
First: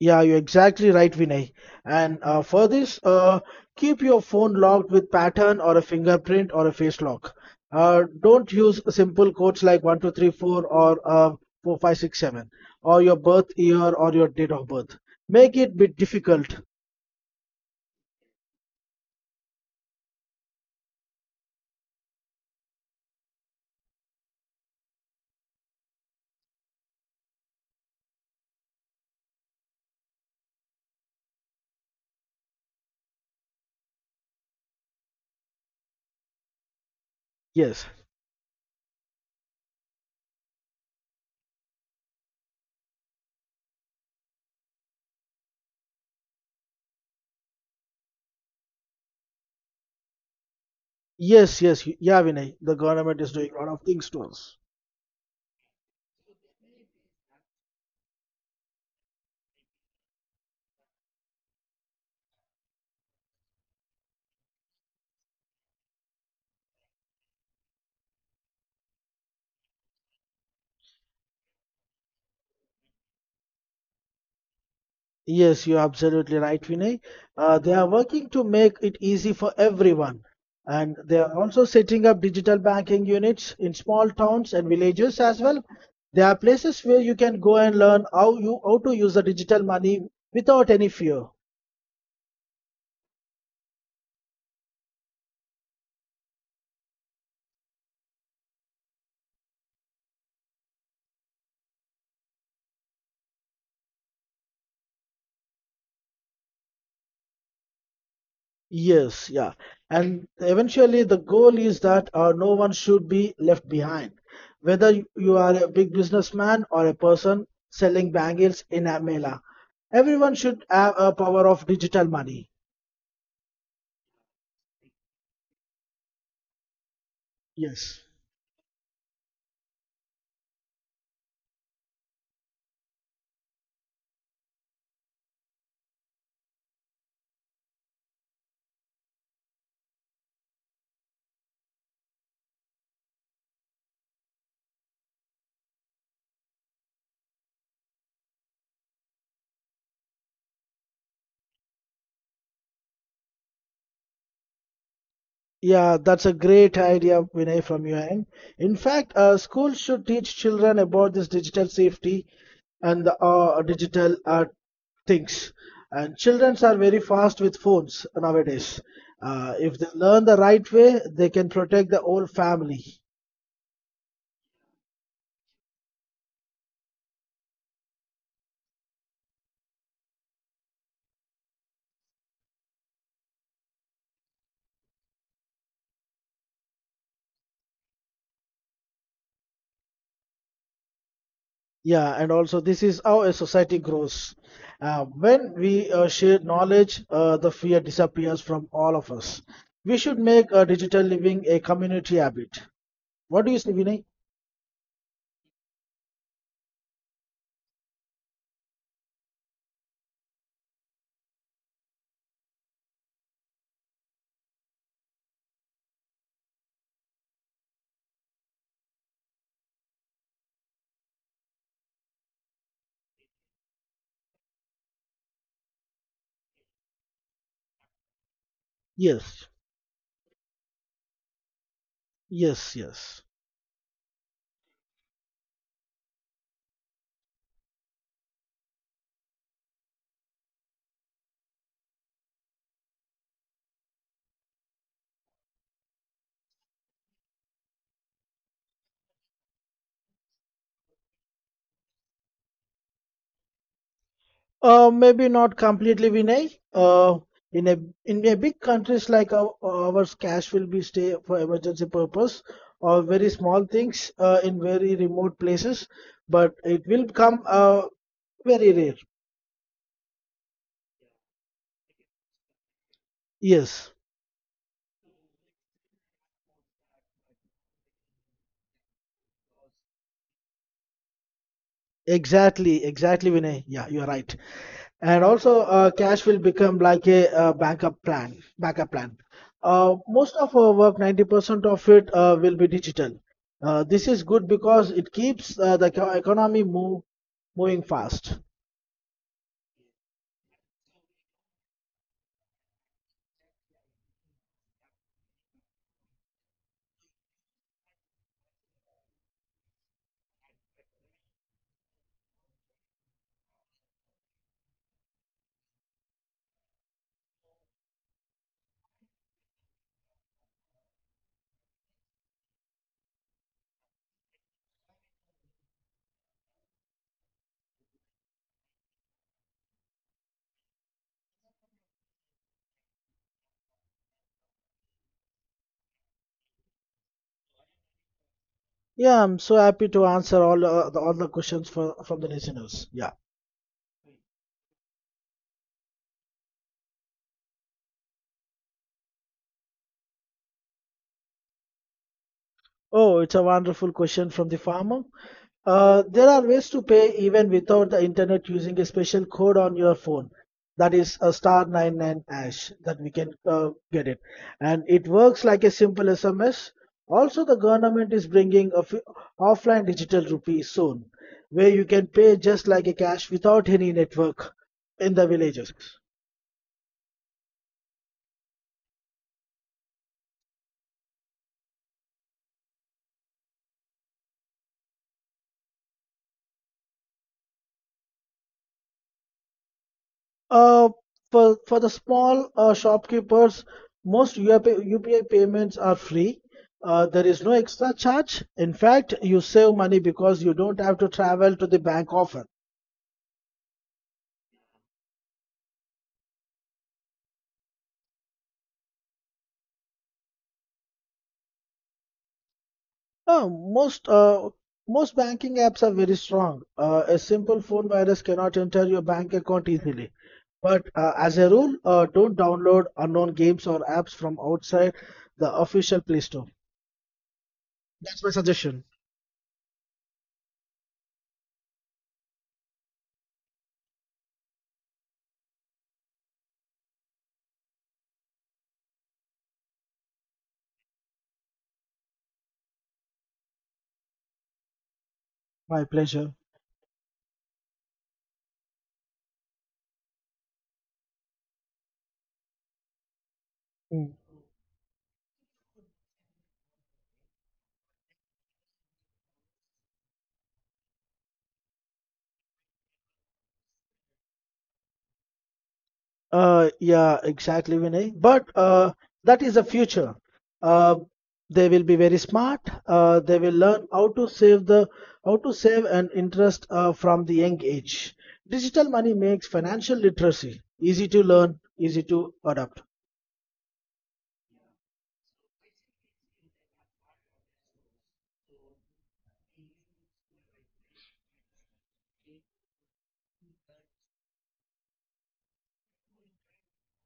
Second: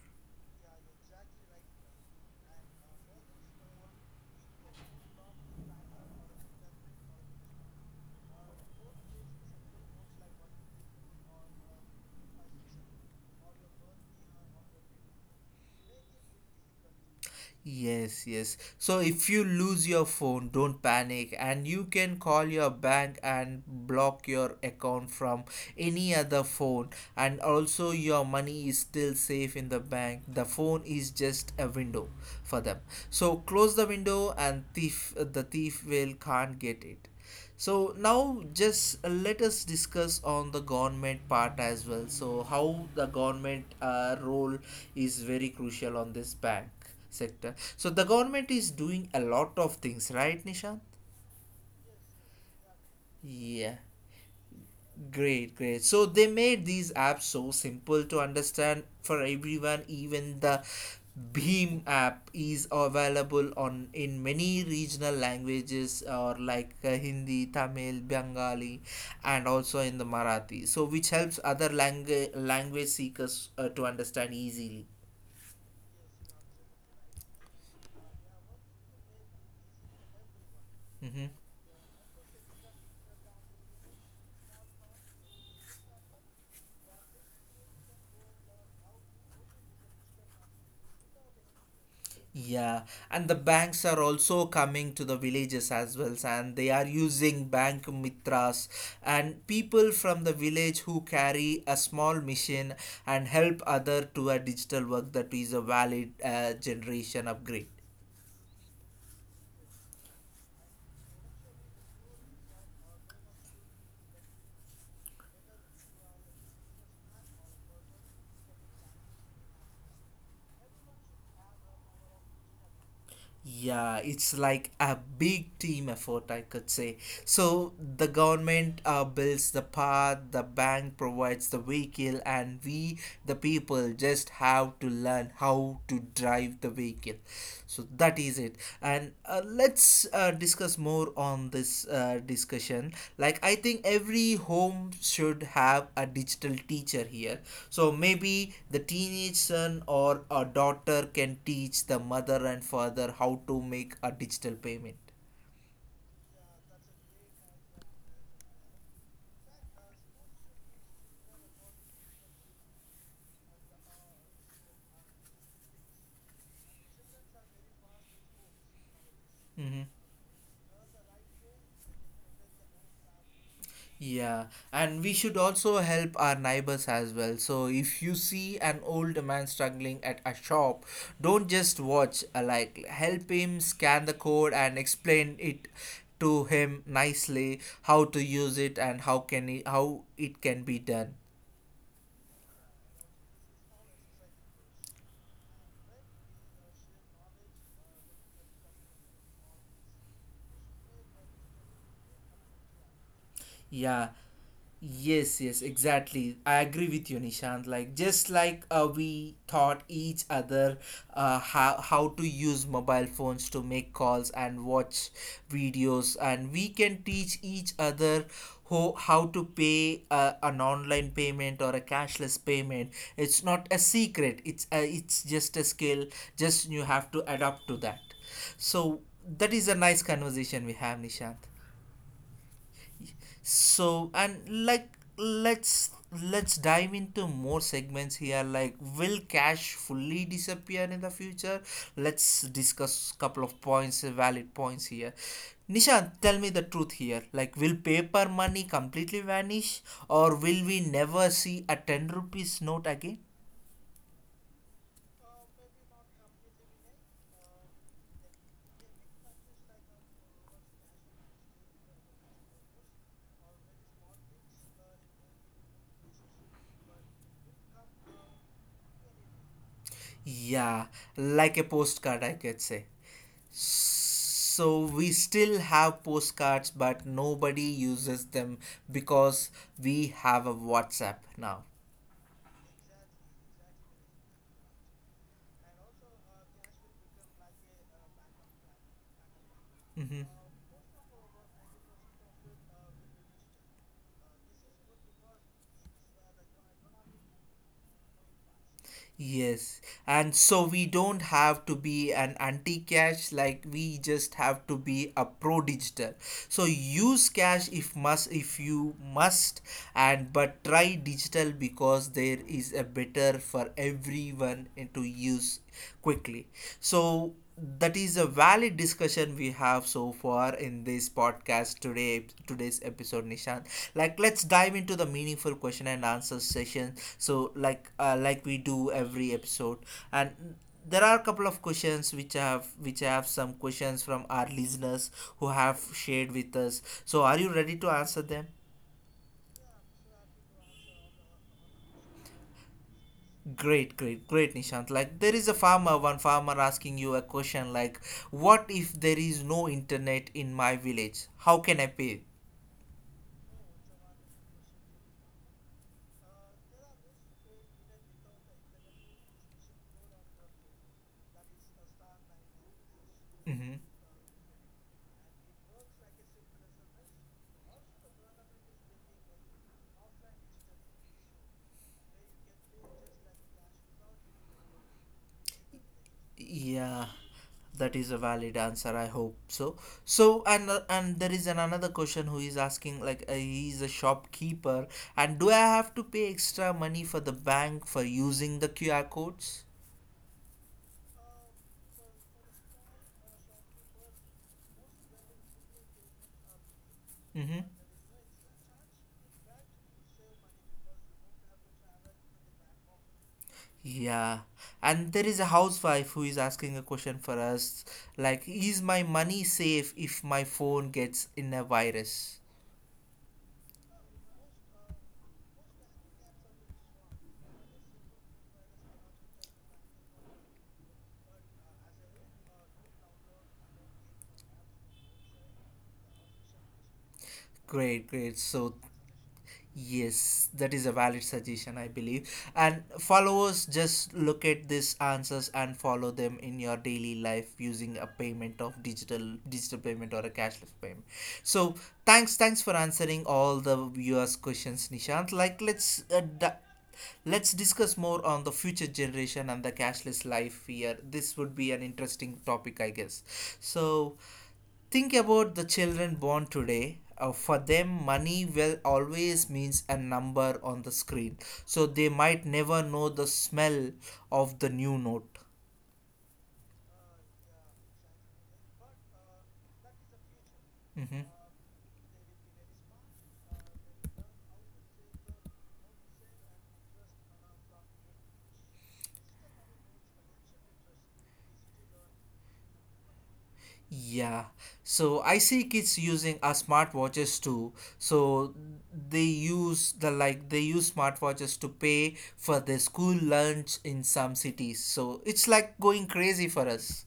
Speaker 2: Yeah, you're exactly right, Vinay. And for this, keep your phone locked with pattern or a fingerprint or a face lock. Don't use simple codes like 1234 or 4567 or your birth year or your date of birth. Make it bit difficult.
Speaker 1: Yes, yes. So if you lose your phone, don't panic and you can call your bank and block your account from any other phone. And also, your money is still safe in the bank. The phone is just a window for them. So close the window and thief will can't get it.
Speaker 2: Yes.
Speaker 1: So now just let us discuss on the government part as well. So how the government role is very crucial on this bank sector. So the government is doing a lot of things, right, Nishant?
Speaker 2: Yes, yes. Yeah, Vinay. The government is doing a lot
Speaker 1: Yeah.
Speaker 2: of things to us.
Speaker 1: Great, great. So they made these apps so simple to understand for everyone. Even the Beam app is available on in many regional languages or like Hindi, Tamil, Bengali, and also in the Marathi. So which helps other language seekers to understand easily.
Speaker 2: Yes, you're absolutely right, Vinay. They are working to make it easy for everyone. And they
Speaker 1: Mm-hmm.
Speaker 2: are also setting up digital banking units in small towns and villages as well. There are places where you can go and learn how to use the digital money without any fear.
Speaker 1: Yeah, and the banks are also coming to the villages as well, and they are using bank mitras and people from the village who carry a small machine and help other to a digital work, that is a valid generation upgrade.
Speaker 2: Yes, yeah. And eventually, the goal is that no one should be left behind. Whether you are a big businessman or a person selling bangles in a mela, everyone should have a power of digital money.
Speaker 1: Yeah, it's like a big team effort, I could say. So the
Speaker 2: Yes.
Speaker 1: government builds the path, the bank provides the vehicle, and we, the people, just have to learn how to drive the vehicle. So that is it. And let's discuss more on this discussion. Like I think every home should have a digital teacher here. So maybe the teenage son or a daughter can teach the mother and father how to make a digital payment.
Speaker 2: Yeah, that's a great idea, Vinay, from your end. In fact, schools should teach children about this digital safety and the digital things. And children are very fast with phones nowadays. Uh,
Speaker 1: Mhm.
Speaker 2: if they learn the right way, they can protect the whole family.
Speaker 1: Yeah, and we should also help our neighbors as well. So if you see an old man struggling at a shop, don't just watch. Like help him scan the code and explain it to him nicely how to use it and how can he, how it can be done.
Speaker 2: Yeah, and also this is how a society grows. When we share knowledge, the fear disappears from all of us. We should make digital living a community habit. What do you say, Vinay?
Speaker 1: Yeah. Yes, yes, exactly. I agree with you, Nishant. Like just like we taught each other how to use mobile phones to make calls and watch videos, and we can teach each other how to pay an online payment or a cashless payment. It's not a secret. It's just a skill. Just you have to adapt to that. So
Speaker 2: Yes,
Speaker 1: that is a nice conversation we have, Nishant.
Speaker 2: yes, yes.
Speaker 1: So and let's dive into more segments here. Like, will cash fully disappear in the future? Let's discuss couple of points, valid points here. Nishan, tell me the truth here. Like, will paper money completely vanish, or will we never see a 10 rupees note again?
Speaker 2: Maybe not completely, Vinay. In a in a big countries like ours, cash will be stay for emergency purpose or very small things in very remote places, but it will come very rare.
Speaker 1: Yeah, like a postcard I could say.
Speaker 2: Yes,
Speaker 1: So we still have postcards, but nobody uses them because we have a WhatsApp now.
Speaker 2: exactly, exactly, Vinay. Yeah, you are right. And also, cash will become like a backup plan. Backup plan. Uh,
Speaker 1: Mhm.
Speaker 2: most of our work, 90% of it, will be digital. This is good because it keeps the economy moving fast.
Speaker 1: Yes, and so we don't have to be an anti cash, like we just have to be a pro digital. So use cash if you must, and but try digital because there is a better for everyone to use quickly. So that is a valid discussion we have so far in this podcast today's episode, Nishant. Like let's dive into the meaningful question and answer session so like we do every episode and there are a couple of questions which have some questions from our listeners who have shared with us. So are you ready to answer them?
Speaker 2: Yeah, I'm so happy to answer all all the questions from the listeners. Yeah.
Speaker 1: Great, great, great, Nishant. Like, there is a farmer, one farmer asking you a question like, what if there is no internet in my village? How can I pay?
Speaker 2: Oh, it's a wonderful question from the farmer. There are ways to pay even without the internet using a special code on your phone. That is a star 99 hash that we can
Speaker 1: Hmm.
Speaker 2: get it. And it works like a simple SMS. Also, the government is bringing a f offline digital rupee soon, where you can pay just like a cash without any network in the villages.
Speaker 1: Yeah, that is a valid answer. I hope so. So, and there is an another question who is asking like he is a shopkeeper, and do I have to pay extra money for the bank for using the QR codes?
Speaker 2: Uh, for the small shopkeepers, UPI payments are free. There is
Speaker 1: Mm-hmm.
Speaker 2: no extra charge. In fact, you save money because you don't have to travel to the bank often.
Speaker 1: Yeah, and there is a housewife who is asking a question for us like, is my money safe if my phone gets in a virus?
Speaker 2: Uh, most uh, most banking apps are very strong. A simple phone virus cannot enter your bank account easily. But as a rule, don't download unknown games or apps from outside the official Play Store.
Speaker 1: Great,
Speaker 2: That's
Speaker 1: great.
Speaker 2: my
Speaker 1: So
Speaker 2: suggestion.
Speaker 1: yes, that is a valid suggestion, I believe. And followers just look at these answers and follow them in your daily life using a payment of digital payment or a cashless payment. So thanks, thanks for answering all the viewers' questions, Nishant. Like
Speaker 2: My
Speaker 1: let's uh,
Speaker 2: pleasure.
Speaker 1: d- let's discuss more on the future generation and the cashless life here. This would be an interesting topic, I guess.
Speaker 2: Mm.
Speaker 1: So think about the children born today. For them, money will always means a number on the screen, so they might never know the smell of the new note.
Speaker 2: Yeah, exactly, Vinay. But that is the future. Uh,
Speaker 1: Mhm.
Speaker 2: they will be very smart. They will learn how to save and interest from the young age. Digital money makes financial literacy easy to learn, easy to adopt.
Speaker 1: Yeah, so I see kids using smartwatches too. So they use smartwatches to pay for their school lunch in some cities. So it's like going crazy for us.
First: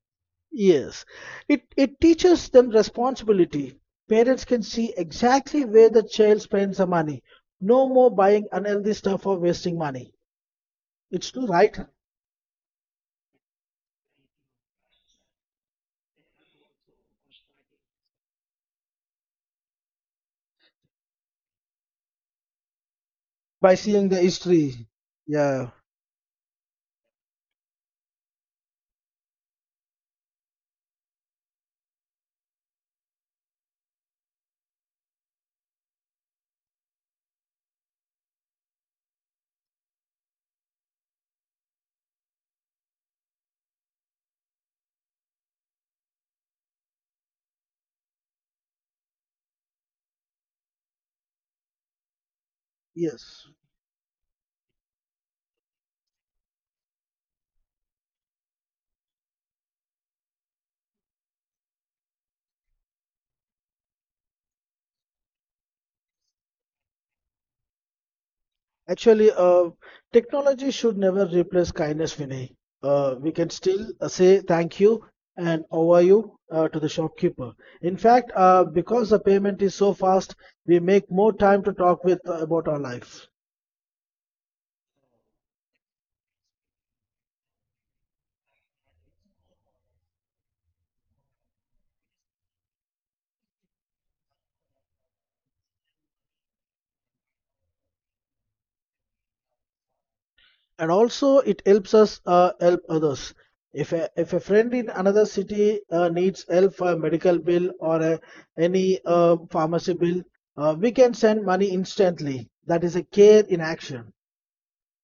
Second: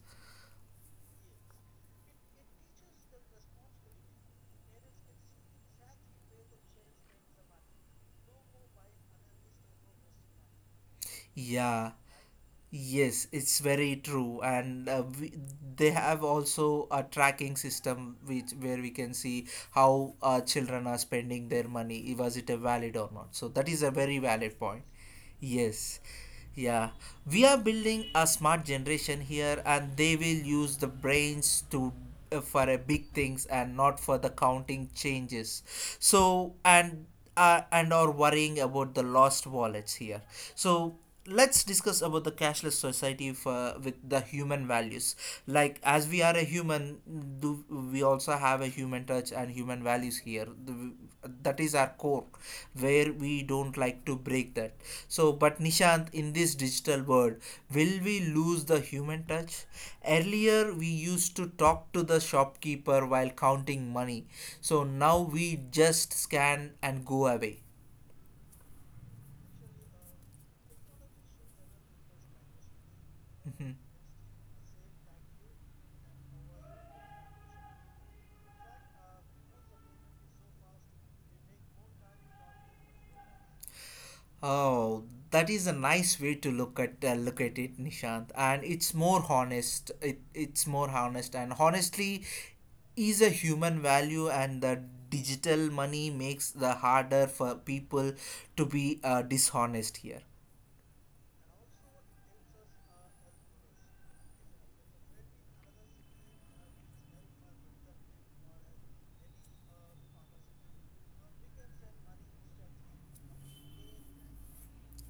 Speaker 2: Yes, it teaches them responsibility. Parents can see exactly where the child spends the money. No more buying unhealthy stuff or wasting money. It's true, right?
Speaker 1: Yeah. Yes, it's very true, and they have also a tracking system which where we can see how children are spending their money, was it a valid or not. So that
Speaker 2: By
Speaker 1: is a
Speaker 2: seeing the
Speaker 1: very valid point.
Speaker 2: history. Yeah.
Speaker 1: Yes, yeah, we are building a smart generation here, and they will use the brains to for a big things and not for the counting changes. So and are worrying about the lost wallets here. So let's discuss about the cashless society for, with the human values, like as we are a human, do we also have a human touch and human values here? That is our core where we
Speaker 2: Yes,
Speaker 1: don't like to break that. So but Nishant, in this digital world, will we lose the human touch? Earlier we used to talk to the shopkeeper while counting money. So now we just scan and go away.
Speaker 2: actually, technology should never replace kindness, Vinay. We can still
Speaker 1: (laughs)
Speaker 2: say thank you and how you to the shopkeeper. In fact, because the payment is so fast, we make more time to talk with about our life,
Speaker 1: Oh, that is a nice way to look at it, Nishant. And it's more honest. It's more honest, and honestly, is a human value, and the digital money makes the harder for people to be dishonest here.
Speaker 2: and also it helps us help others. If a friend in another city needs help for a medical bill or any pharmacy bill, we can send money instantly. That is a care in action.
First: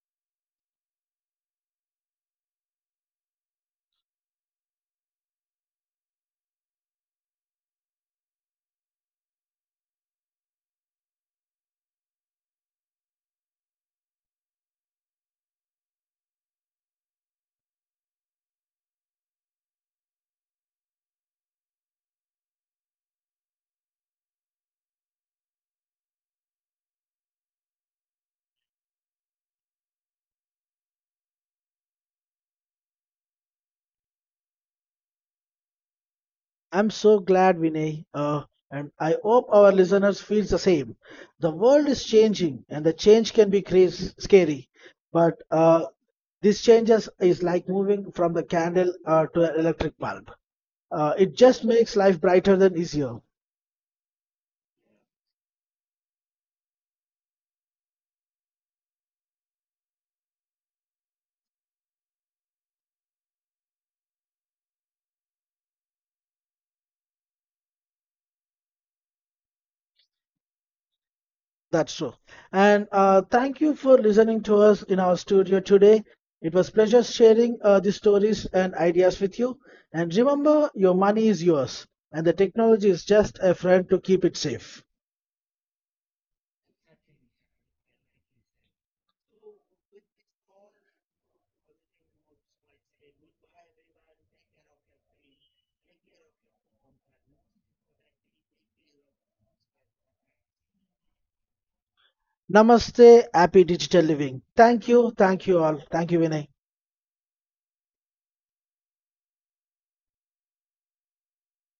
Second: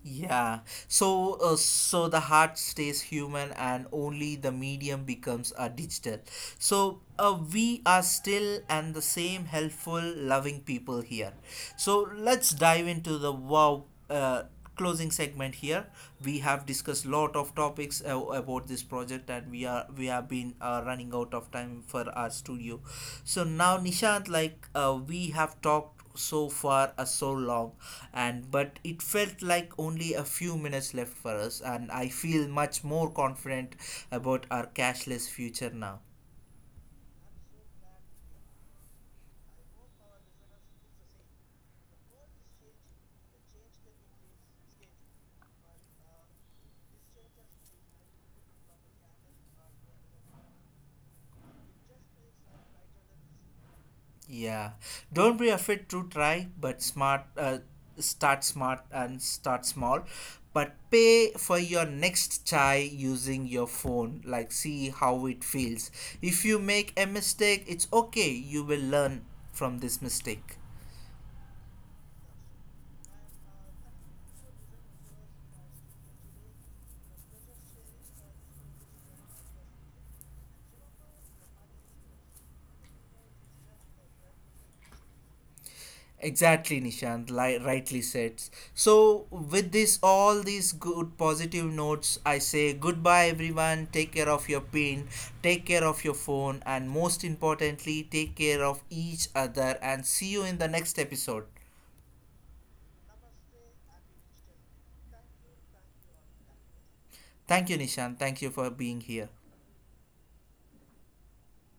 Speaker 1: Yeah. So so the heart stays human and only the medium becomes a digital. So we are still and the same helpful loving people here. So let's dive into the closing segment here. We have discussed lot of topics about this project and we have been running out of time for our studio. So now Nishant, like we have talked so far so long and but it felt like only a few minutes left for us and I feel much more confident about our cashless future now.
Speaker 2: I'm so glad, Vinay, and I hope our listeners feel the same. The world is changing, and the change can be crazy, scary, but this changes is like moving from the candle to an electric bulb. It just makes life brighter than easier.
Speaker 1: Yeah, don't be afraid to try but smart start smart and start small, but pay for your next chai using your phone like see how it feels. If you make a mistake, it's okay, you will learn from this mistake.
Speaker 2: That's true. And thank you for listening to us in our studio today. It was pleasure sharing these stories and ideas with you. And remember, your money is yours, and the technology is just a friend to keep it safe.
Speaker 1: Exactly, Nishant, rightly said. So, with this, all these good positive notes, I say goodbye, everyone. Take care of your pain, take care of your phone, and most importantly, take care of each other. And see you in the next episode.
Speaker 2: Namaste, happy digital living. Thank you all. Thank you, Vinay.
Speaker 1: Thank you, Nishant. Thank you for being here.